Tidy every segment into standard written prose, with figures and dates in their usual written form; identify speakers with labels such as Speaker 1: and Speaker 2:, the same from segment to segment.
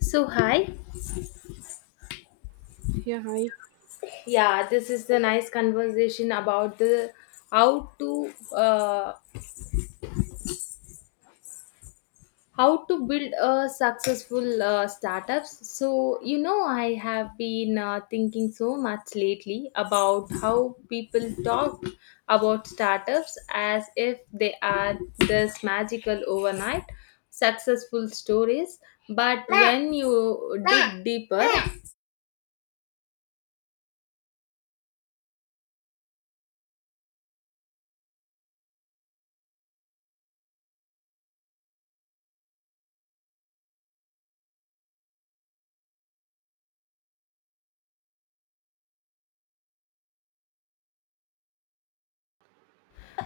Speaker 1: So, hi.
Speaker 2: Yeah, hi.
Speaker 1: Yeah, this is the nice conversation about the how to uh, how to build a successful startups. So I have been thinking so much lately about how people talk about startups as if they are this magical overnight successful stories, but when you dig deeper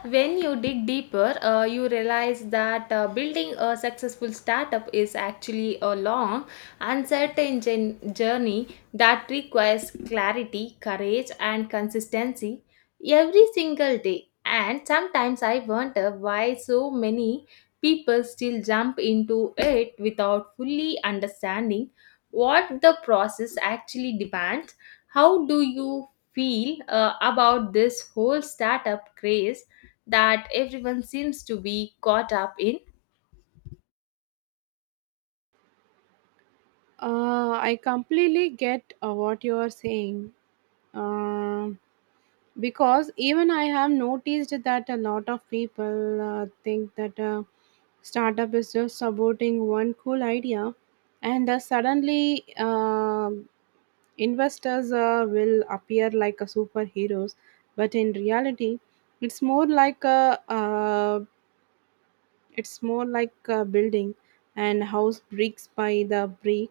Speaker 1: When you dig deeper, you realize that building a successful startup is actually a long, uncertain journey that requires clarity, courage, and consistency every single day. And sometimes I wonder why so many people still jump into it without fully understanding what the process actually demands. How do you feel about this whole startup craze, that everyone seems to be caught up in?
Speaker 2: I completely get what you are saying. Um because even I have noticed that a lot of people think that a startup is just supporting one cool idea, and suddenly um investors will appear like a superheroes. But in reality, it's more like a uh, it's more like a building and house bricks by the brick,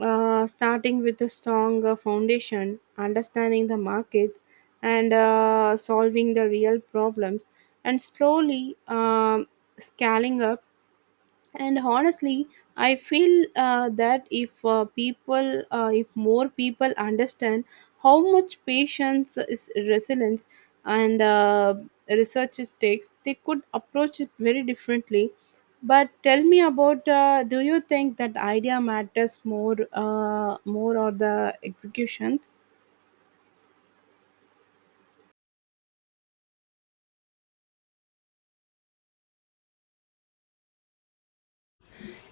Speaker 2: starting with a strong foundation, understanding the markets, and solving the real problems, and slowly scaling up. And honestly I feel that if more people understand how much patience is resilience and research is takes, they could approach it very differently. But tell me about, do you think that idea matters more or the executions?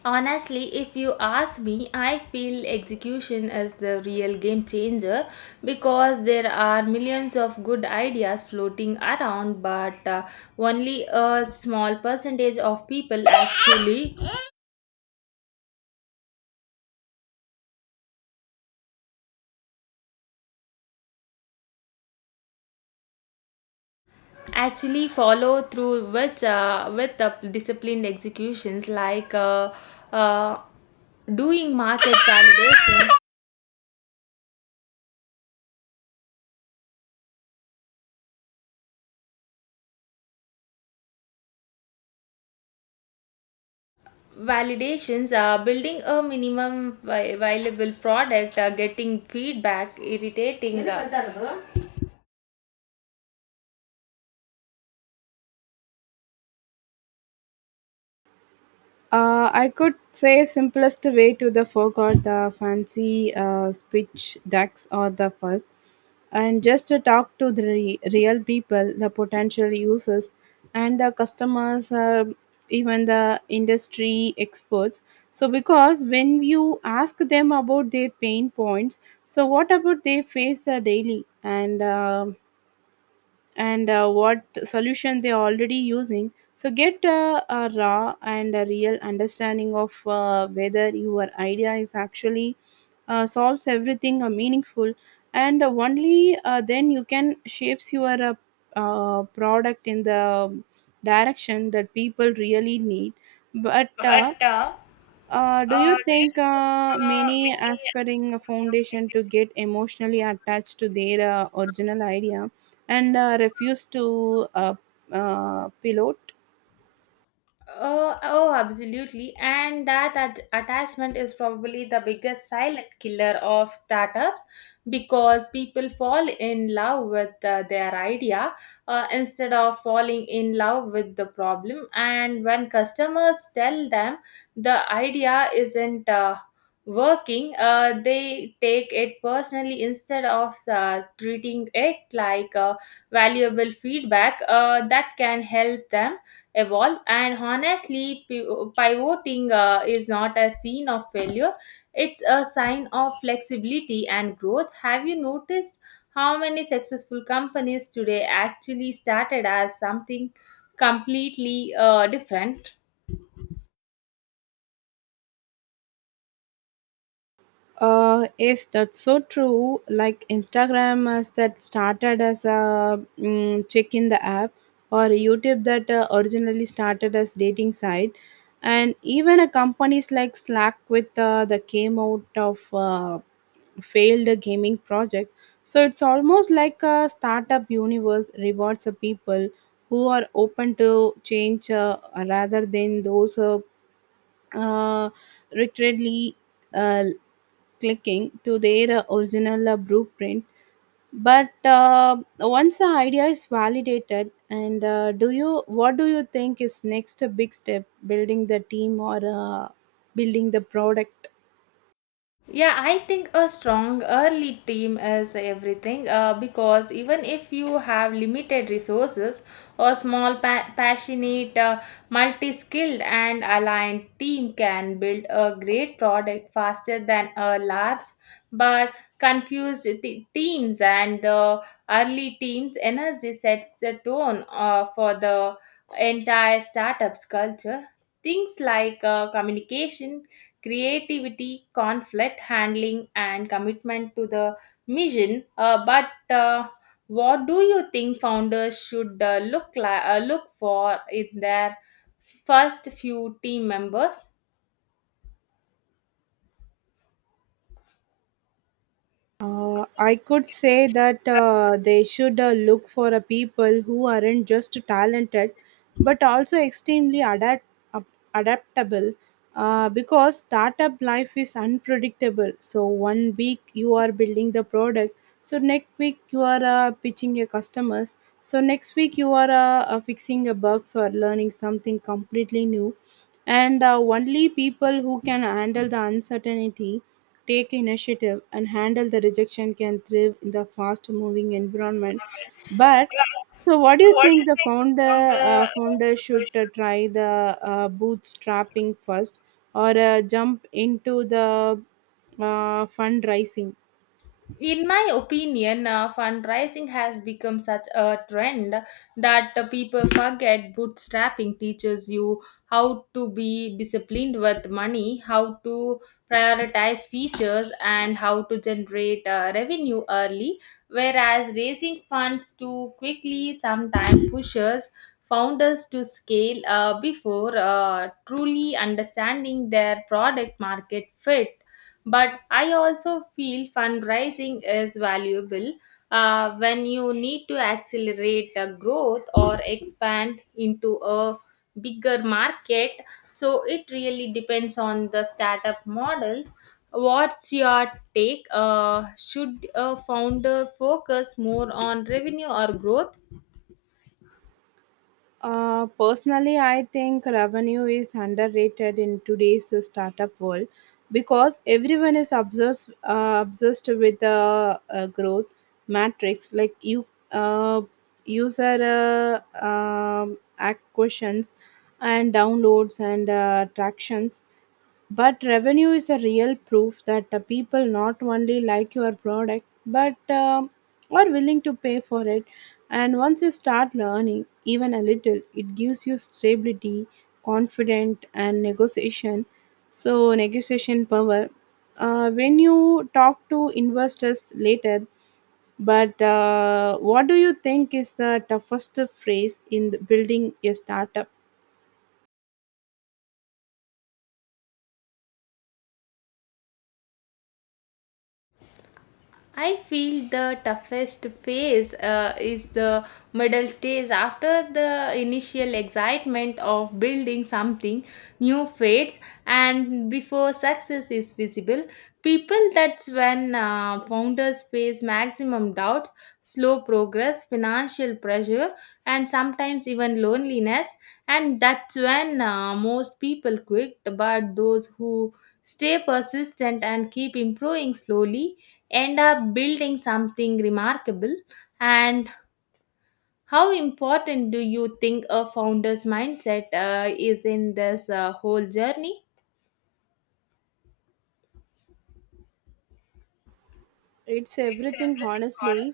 Speaker 1: Honestly, if you ask me, I feel execution is the real game changer, because there are millions of good ideas floating around, but only a small percentage of people actually follow through with the disciplined executions, like uh, doing market validations, are building a minimum viable product, getting feedback, irritating
Speaker 2: I could say simplest way to the forgot the fancy speech decks or the fuss, and just to talk to the real people, the potential users and the customers, even the industry experts. So because when you ask them about their pain points, so what about they face daily, and what solution they're already using, so get a raw and a real understanding of whether your idea is actually solves everything meaningful. And only then you can shapes your product in the direction that people really need. But do you think many aspiring a foundation to get emotionally attached to their original idea and refuse to pilot?
Speaker 1: Oh, oh, absolutely. And that attachment is probably the biggest silent killer of startups, because people fall in love with their idea instead of falling in love with the problem. And when customers tell them the idea isn't working, they take it personally instead of treating it like valuable feedback that can help them evolve. And honestly, pivoting is not a sign of failure, it's a sign of flexibility and growth. Have you noticed how many successful companies today actually started as something completely different?
Speaker 2: Yes, that's so true. Like Instagram, as that started as a check in the app, or YouTube that originally started as dating site, and even a companies like Slack with the came out of failed gaming project. So it's almost like a startup universe rewards the people who are open to change, rather than those uh, repeatedly uh, clicking to their original blueprint. But once the idea is validated, and do you what do you think is next big step, building the team or building the product?
Speaker 1: Yeah, I think a strong early team is everything, because even if you have limited resources, a small, passionate, multi skilled, and aligned team can build a great product faster than a large but confused teams. And the early team's energy sets the tone for the entire startup's culture. Things like communication, creativity, conflict handling, and commitment to the mission. But what do you think founders should look for in their first few team members?
Speaker 2: I could say that they should look for a people who aren't just talented, but also extremely up- adaptable. Because startup life is unpredictable. So one week you are building the product, so next week you are pitching your customers, so next week you are fixing a bugs or learning something completely new, and only people who can handle the uncertainty, take initiative, and handle the rejection can thrive in the fast moving environment. But so, what do you think the founder should try the bootstrapping first, or jump into the fundraising?
Speaker 1: In my opinion, fundraising has become such a trend that people forget bootstrapping teaches you how to be disciplined with money, how to prioritize features, and how to generate revenue early. Whereas raising funds too quickly sometimes pushes founders to scale before truly understanding their product market fit. But I also feel fundraising is valuable when you need to accelerate growth or expand into a bigger market. So it really depends on the startup models. What's your take? Should a founder focus more on revenue or growth?
Speaker 2: Personally, I think revenue is underrated in today's startup world, because everyone is obsessed with the growth matrix, like you uh, user acquisitions and downloads and attractions. But revenue is a real proof that the people not only like your product but are willing to pay for it. And once you start learning even a little, it gives you stability, confidence, and negotiation. So, negotiation power. When you talk to investors later. But what do you think is the toughest phrase in the building a startup?
Speaker 1: I feel the toughest phase is the middle stage, after the initial excitement of building something new fades and before success is visible. People, that's when founders face maximum doubt, slow progress, financial pressure, and sometimes even loneliness. And that's when most people quit, but those who stay persistent and keep improving slowly end up building something remarkable. And how important do you think a founder's mindset is in this whole journey?
Speaker 2: It's everything, honestly.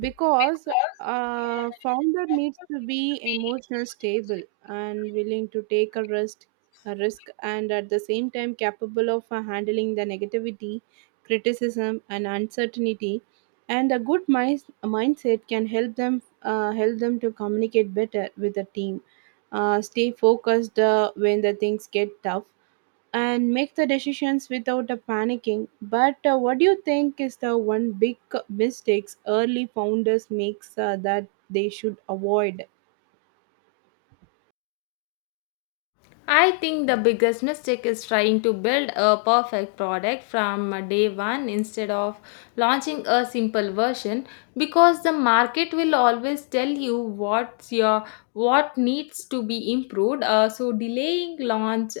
Speaker 2: Because a founder needs to be emotional stable and willing to take a risk, and at the same time capable of handling the negativity, criticism and uncertainty. And a good mindset can help them to communicate better with the team, stay focused when the things get tough, and make the decisions without a panicking. But what do you think is the one big mistakes early founders makes that they should avoid?
Speaker 1: I think the biggest mistake is trying to build a perfect product from day one instead of launching a simple version, because the market will always tell you what's your what needs to be improved. So delaying launch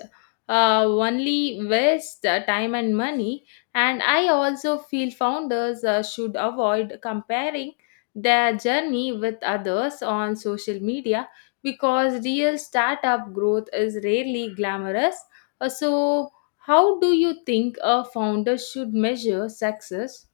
Speaker 1: only waste time and money. And I also feel founders should avoid comparing their journey with others on social media, because real startup growth is rarely glamorous. So, how do you think a founder should measure success?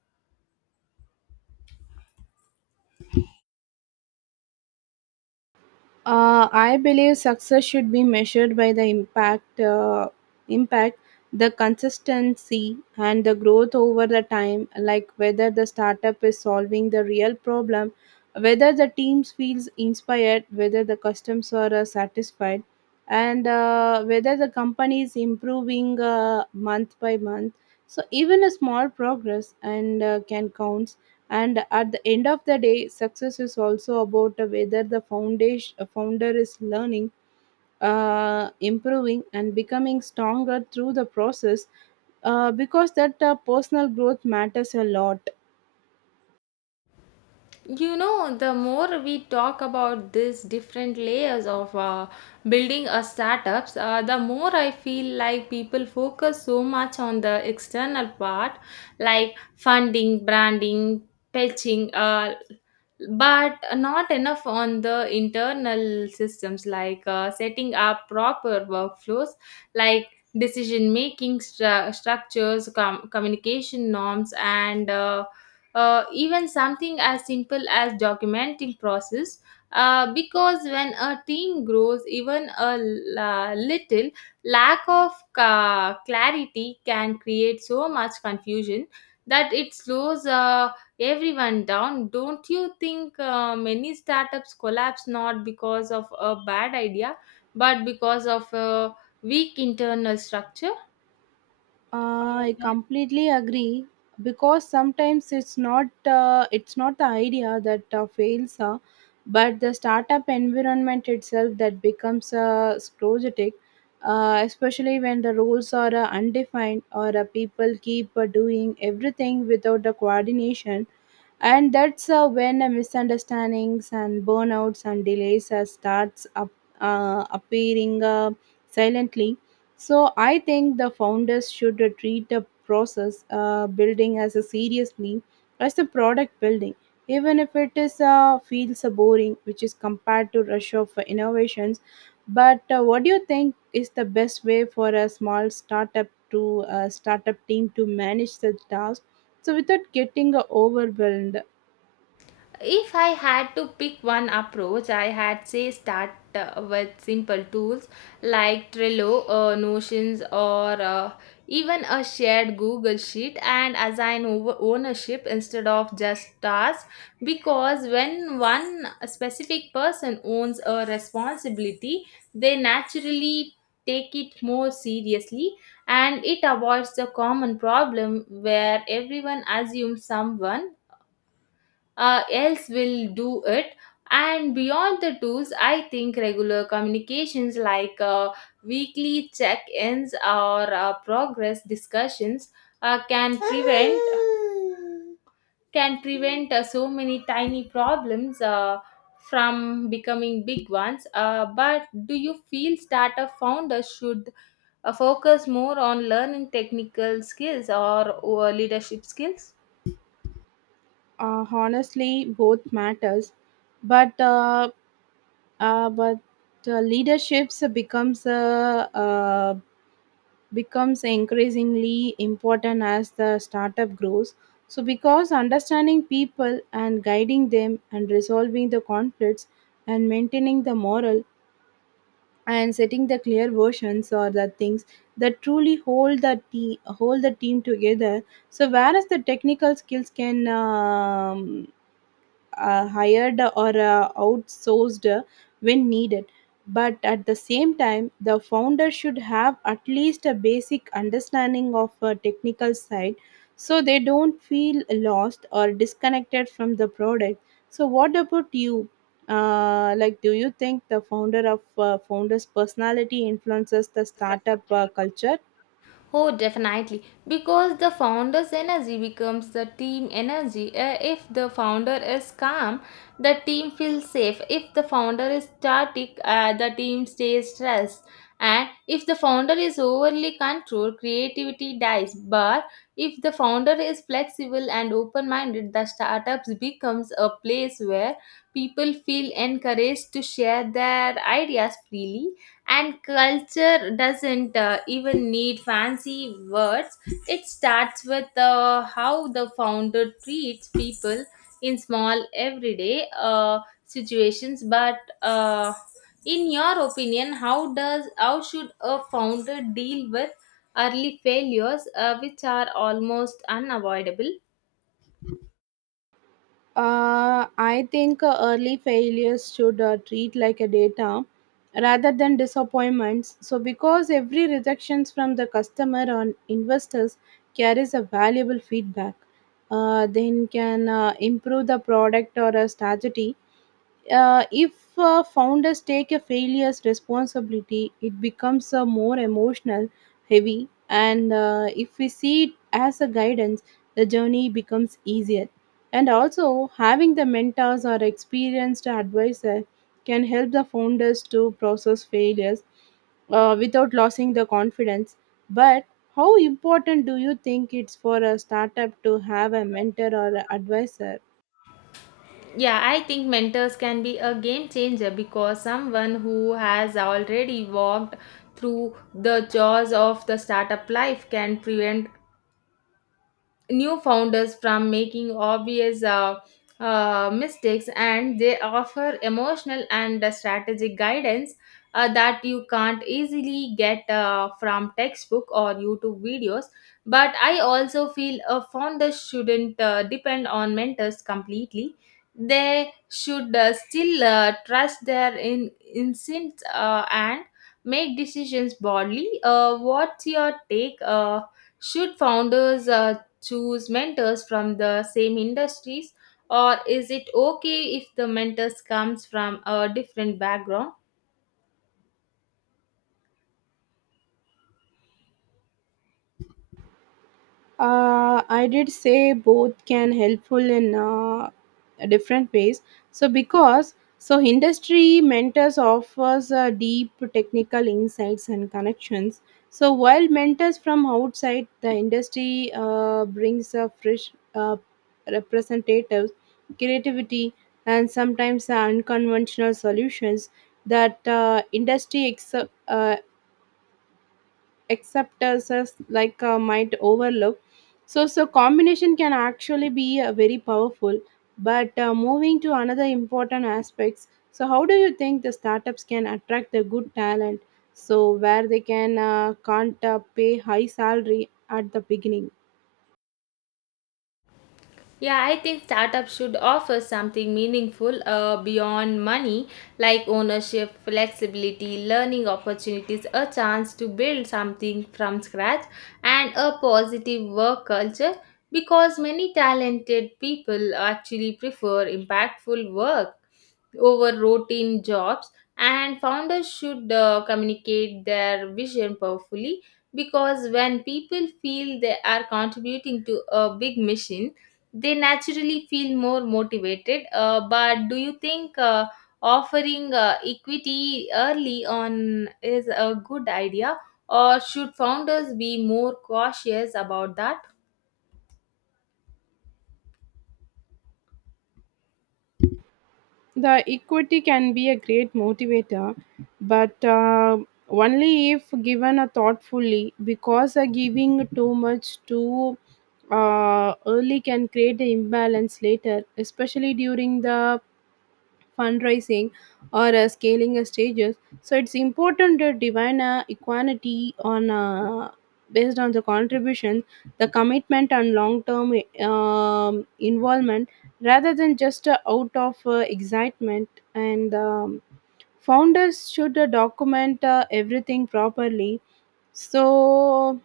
Speaker 2: I believe success should be measured by the impact, the consistency, and the growth over the time. Like whether the startup is solving the real problem, whether the teams feels inspired, whether the customers are satisfied, and whether the company is improving month by month. So even a small progress and can count. And at the end of the day success is also about whether the foundation a founder is learning, improving and becoming stronger through the process, because that personal growth matters a lot.
Speaker 1: You know, the more we talk about these different layers of building a startups, the more I feel like people focus so much on the external part, like funding, branding, pitching, but not enough on the internal systems, like setting up proper workflows, like decision making structures, communication norms, and even something as simple as documenting process. Because when a team grows, even a little lack of clarity can create so much confusion that it slows everyone down. Don't you think many startups collapse not because of a bad idea, but because of a weak internal structure?
Speaker 2: I completely agree, because sometimes it's not the idea that fails, but the startup environment itself that becomes sclerotic, especially when the rules are undefined or people keep doing everything without the coordination. And that's when misunderstandings and burnouts and delays starts up, appearing silently. So I think the founders should treat the process building as a seriously as the product building, even if it is feels boring, which is compared to rush of innovations. But what do you think is the best way for a small startup team to manage such tasks so without getting overwhelmed?
Speaker 1: If I had to pick one approach, I had say start with simple tools like Trello, Notions, or even a shared Google Sheet, and assign over ownership instead of just tasks. Because when one specific person owns a responsibility, they naturally take it more seriously, and it avoids the common problem where everyone assumes someone else will do it. And beyond the tools, I think regular communications, like weekly check-ins or progress discussions, uh, can prevent can prevent so many tiny problems from becoming big ones. But do you feel startup founders should focus more on learning technical skills or leadership skills?
Speaker 2: Honestly both matters, but uh, but leaderships becomes increasingly important as the startup grows. So because understanding people and guiding them and resolving the conflicts and maintaining the moral and setting the clear versions are the things that truly hold the team together. So whereas the technical skills can hired or outsourced when needed. But at the same time, the founder should have at least a basic understanding of a technical side, so they don't feel lost or disconnected from the product. So, what about you? Like, do you think the founder's personality influences the startup culture?
Speaker 1: Oh, definitely. Because the founder's energy becomes the team energy. If the founder is calm, the team feels safe. If the founder is static, the team stays stressed. And if the founder is overly controlled, creativity dies. But if the founder is flexible and open minded, the startups becomes a place where people feel encouraged to share their ideas freely. And culture doesn't even need fancy words, it starts with how the founder treats people in small everyday situations. But in your opinion, how should a founder deal with early failures, which are almost unavoidable?
Speaker 2: I think early failures should treat like a data rather than disappointments. So, because every rejections from the customer or investors carries a valuable feedback, then can improve the product or a strategy. If founders take a failure's responsibility, it becomes a more emotional, heavy, and if we see it as a guidance, the journey becomes easier. And also, having the mentors or experienced advisor can help the founders to process failures, without losing the confidence. But how important do you think it's for a startup to have a mentor or a advisor?
Speaker 1: Yeah, I think mentors can be a game changer, because someone who has already walked through the jaws of the startup life can prevent new founders from making obvious mistakes, and they offer emotional and strategic guidance that you can't easily get from textbook or YouTube videos. But I also feel a founder shouldn't depend on mentors completely, they should still trust their instincts, and make decisions boldly. What's your take? Should founders choose mentors from the same industries, or is it okay if the mentors comes from a different background?
Speaker 2: I did say both can helpful in different ways. So because so industry mentors offers deep technical insights and connections. So while mentors from outside the industry brings a fresh representatives, creativity, and sometimes unconventional solutions that acceptances like might overlook. So so combination can actually be very powerful. But moving to another important aspects, so how do you think the startups can attract the good talent, so where they can can't pay high salary at the beginning?
Speaker 1: Yeah, I think startups should offer something meaningful beyond money, like ownership, flexibility, learning opportunities, a chance to build something from scratch, and a positive work culture. Because many talented people actually prefer impactful work over routine jobs, and founders should communicate their vision powerfully, because when people feel they are contributing to a big mission, they naturally feel more motivated. But do you think offering equity early on is a good idea, or should founders be more cautious about that?
Speaker 2: The equity can be a great motivator, but only if given a thoughtfully, because giving too much too early can create an imbalance later, especially during the fundraising or scaling stages. So it's important to divine equality on, based on the contribution, the commitment and long term involvement, rather than just out of excitement. And founders should document everything properly, so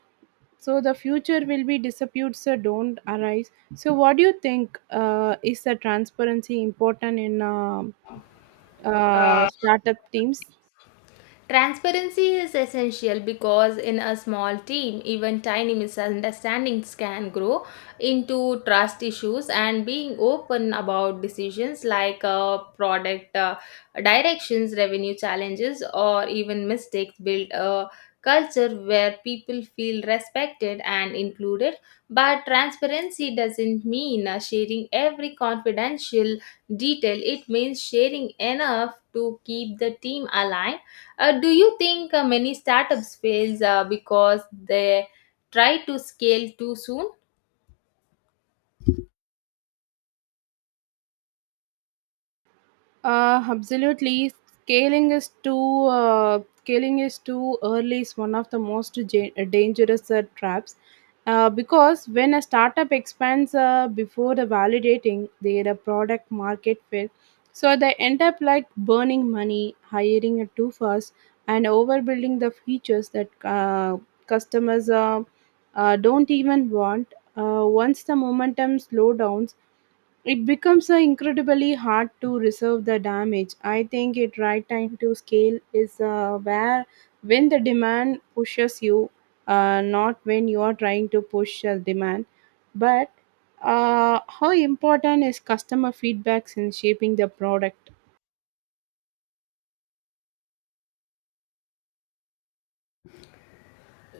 Speaker 2: so the future will be disputes don't arise. So what do you think, is the transparency important in startup teams?
Speaker 1: Transparency is essential, because in a small team, even tiny misunderstandings can grow into trust issues. And being open about decisions like product directions, revenue challenges, or even mistakes build a culture where people feel respected and included. But transparency doesn't mean sharing every confidential detail, it means sharing enough to keep the team aligned. Do you think many startups fails because they try to scale too soon?
Speaker 2: Absolutely, scaling is too early is one of the most dangerous traps. Because when a startup expands before the validating their product market fit, so they end up like burning money, hiring it too fast, and overbuilding the features that customers don't even want. Once the momentum slows down, it becomes incredibly hard to reserve the damage. I think it right time to scale is where when the demand pushes you, not when you are trying to push a demand. But how important is customer feedback in shaping the product?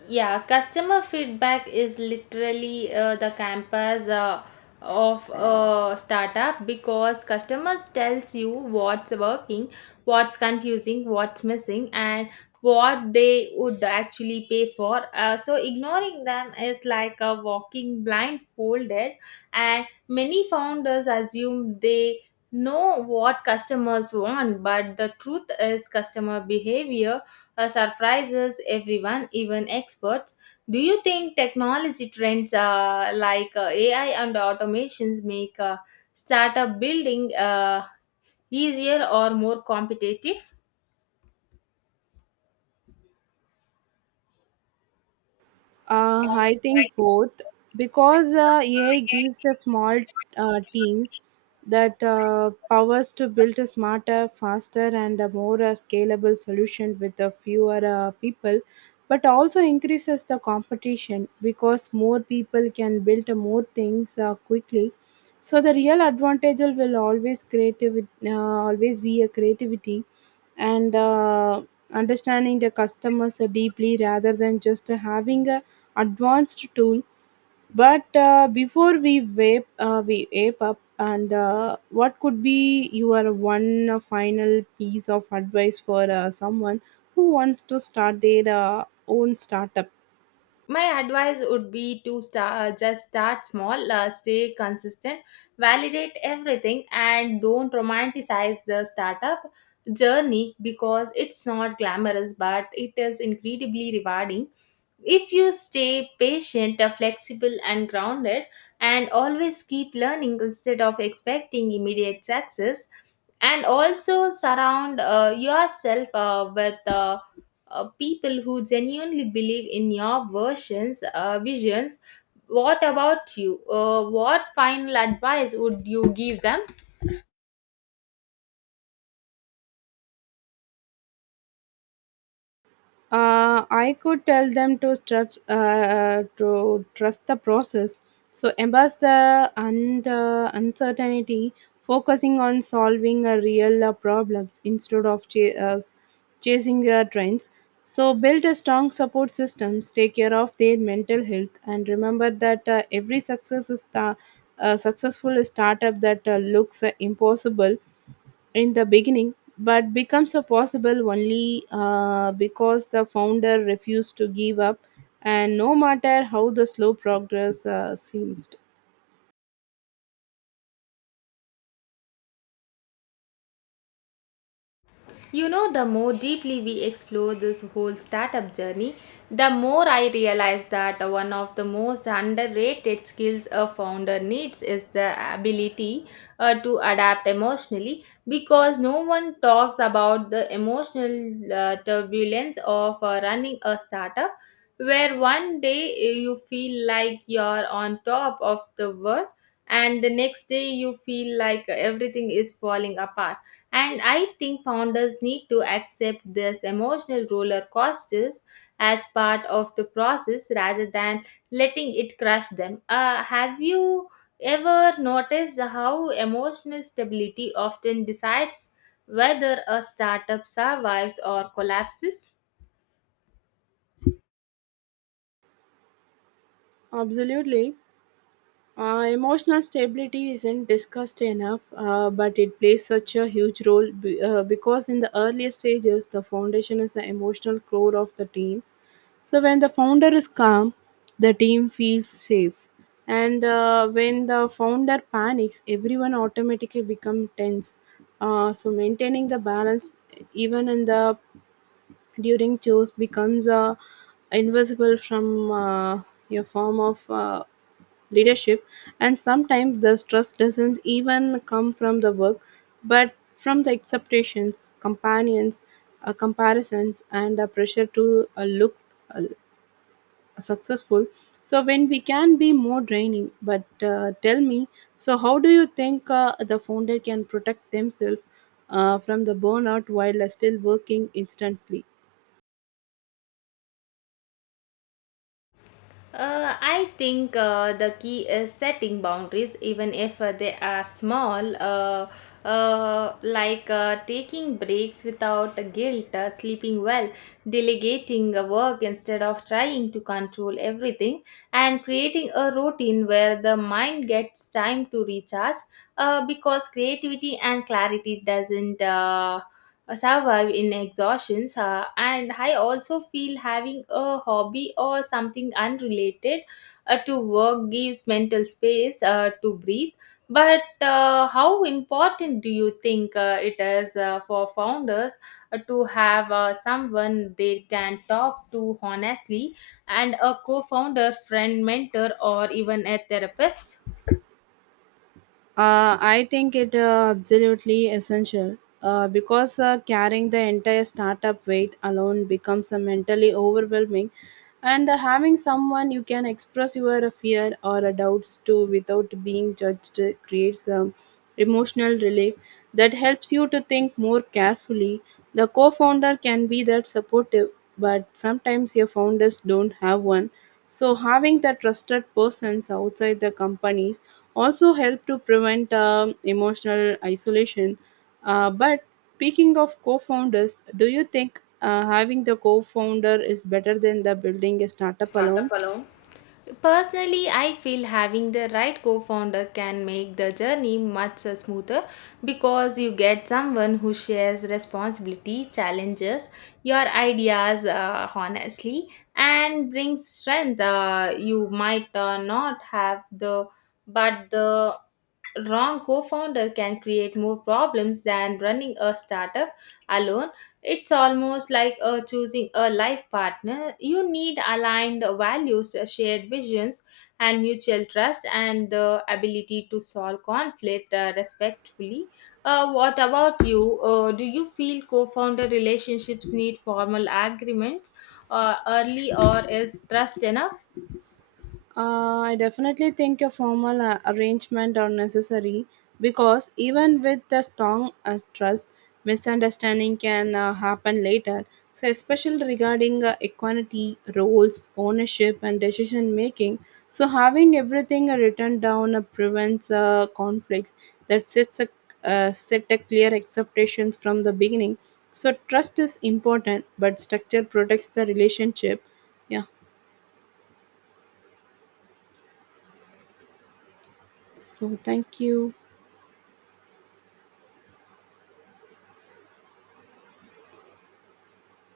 Speaker 1: Yeah, customer feedback is literally the campus of a startup, because customers tells you what's working, what's confusing, what's missing, and what they would actually pay for. So ignoring them is like a walking blindfolded, and many founders assume they know what customers want, but the truth is customer behavior surprises everyone, even experts. Do you think technology trends like AI and automations make startup building easier or more competitive?
Speaker 2: I think both, because AI gives a small teams that powers to build a smarter, faster, and a more scalable solution with the fewer people, but also increases the competition because more people can build more things quickly. So the real advantage will always be a creativity and understanding the customers deeply rather than just having a advanced tool. But before we ape up, and what could be your one final piece of advice for someone who wants to start their own startup?
Speaker 1: My advice would be to start, just start small, stay consistent, validate everything, and don't romanticize the startup journey, because it's not glamorous, but it is incredibly rewarding. If you stay patient, flexible, and grounded, and always keep learning instead of expecting immediate success, and also surround yourself with people who genuinely believe in your visions. What about you? What final advice would you give them?
Speaker 2: I could tell them to trust the process. So embrace the and uncertainty, focusing on solving a real problems instead of chasing trends. So build a strong support systems, take care of their mental health, and remember that every successful startup that looks impossible in the beginning, but becomes a possible only because the founder refused to give up, and no matter how the slow progress seems.
Speaker 1: You know, the more deeply we explore this whole startup journey, the more I realize that one of the most underrated skills a founder needs is the ability to adapt emotionally, because no one talks about the emotional turbulence of running a startup, where one day you feel like you're on top of the world, and the next day you feel like everything is falling apart. And I think founders need to accept this emotional roller coasters as part of the process rather than letting it crush them. Have you ever noticed how emotional stability often decides whether a startup survives or collapses?
Speaker 2: Absolutely. Emotional stability isn't discussed enough, but it plays such a huge role because in the earlier stages, the foundation is the emotional core of the team. So when the founder is calm, the team feels safe. And when the founder panics, everyone automatically becomes tense. So maintaining the balance, even in the during chores, becomes invisible from your form of leadership. And sometimes the stress doesn't even come from the work, but from the expectations, companions, comparisons, and a pressure to look uh, successful, so when we can be more draining. But tell me, so how do you think the founder can protect themselves from the burnout while still working instantly?
Speaker 1: I think the key is setting boundaries, even if they are small, like taking breaks without guilt, sleeping well, delegating work instead of trying to control everything, and creating a routine where the mind gets time to recharge. Because creativity and clarity doesn't survive in exhaustion. And I also feel having a hobby or something unrelated to work gives mental space to breathe. But how important do you think it is for founders to have someone they can talk to honestly, and a co-founder, friend, mentor, or even a therapist?
Speaker 2: I think it absolutely essential, because carrying the entire startup weight alone becomes mentally overwhelming, and having someone you can express your fear or doubts to without being judged creates emotional relief that helps you to think more carefully. The co-founder can be that supportive, but sometimes your founders don't have one, so having the trusted persons outside the companies also help to prevent emotional isolation. But speaking of co founders, do you think having the co founder is better than the building a startup alone?
Speaker 1: Personally, I feel having the right co founder can make the journey much smoother, because you get someone who shares responsibility, challenges your ideas honestly, and brings strength you might not have. The but the wrong co-founder can create more problems than running a startup alone. It's almost like choosing a life partner. You need aligned values, shared visions, and mutual trust, and the ability to solve conflict respectfully. What about you? Do you feel co-founder relationships need formal agreements early, or is trust enough?
Speaker 2: I definitely think a formal arrangement are necessary, because even with the strong trust, misunderstanding can happen later. So, especially regarding equality, roles, ownership, and decision making. So, having everything written down prevents conflicts that set a clear expectations from the beginning. So, trust is important, but structure protects the relationship. Yeah. So, thank you.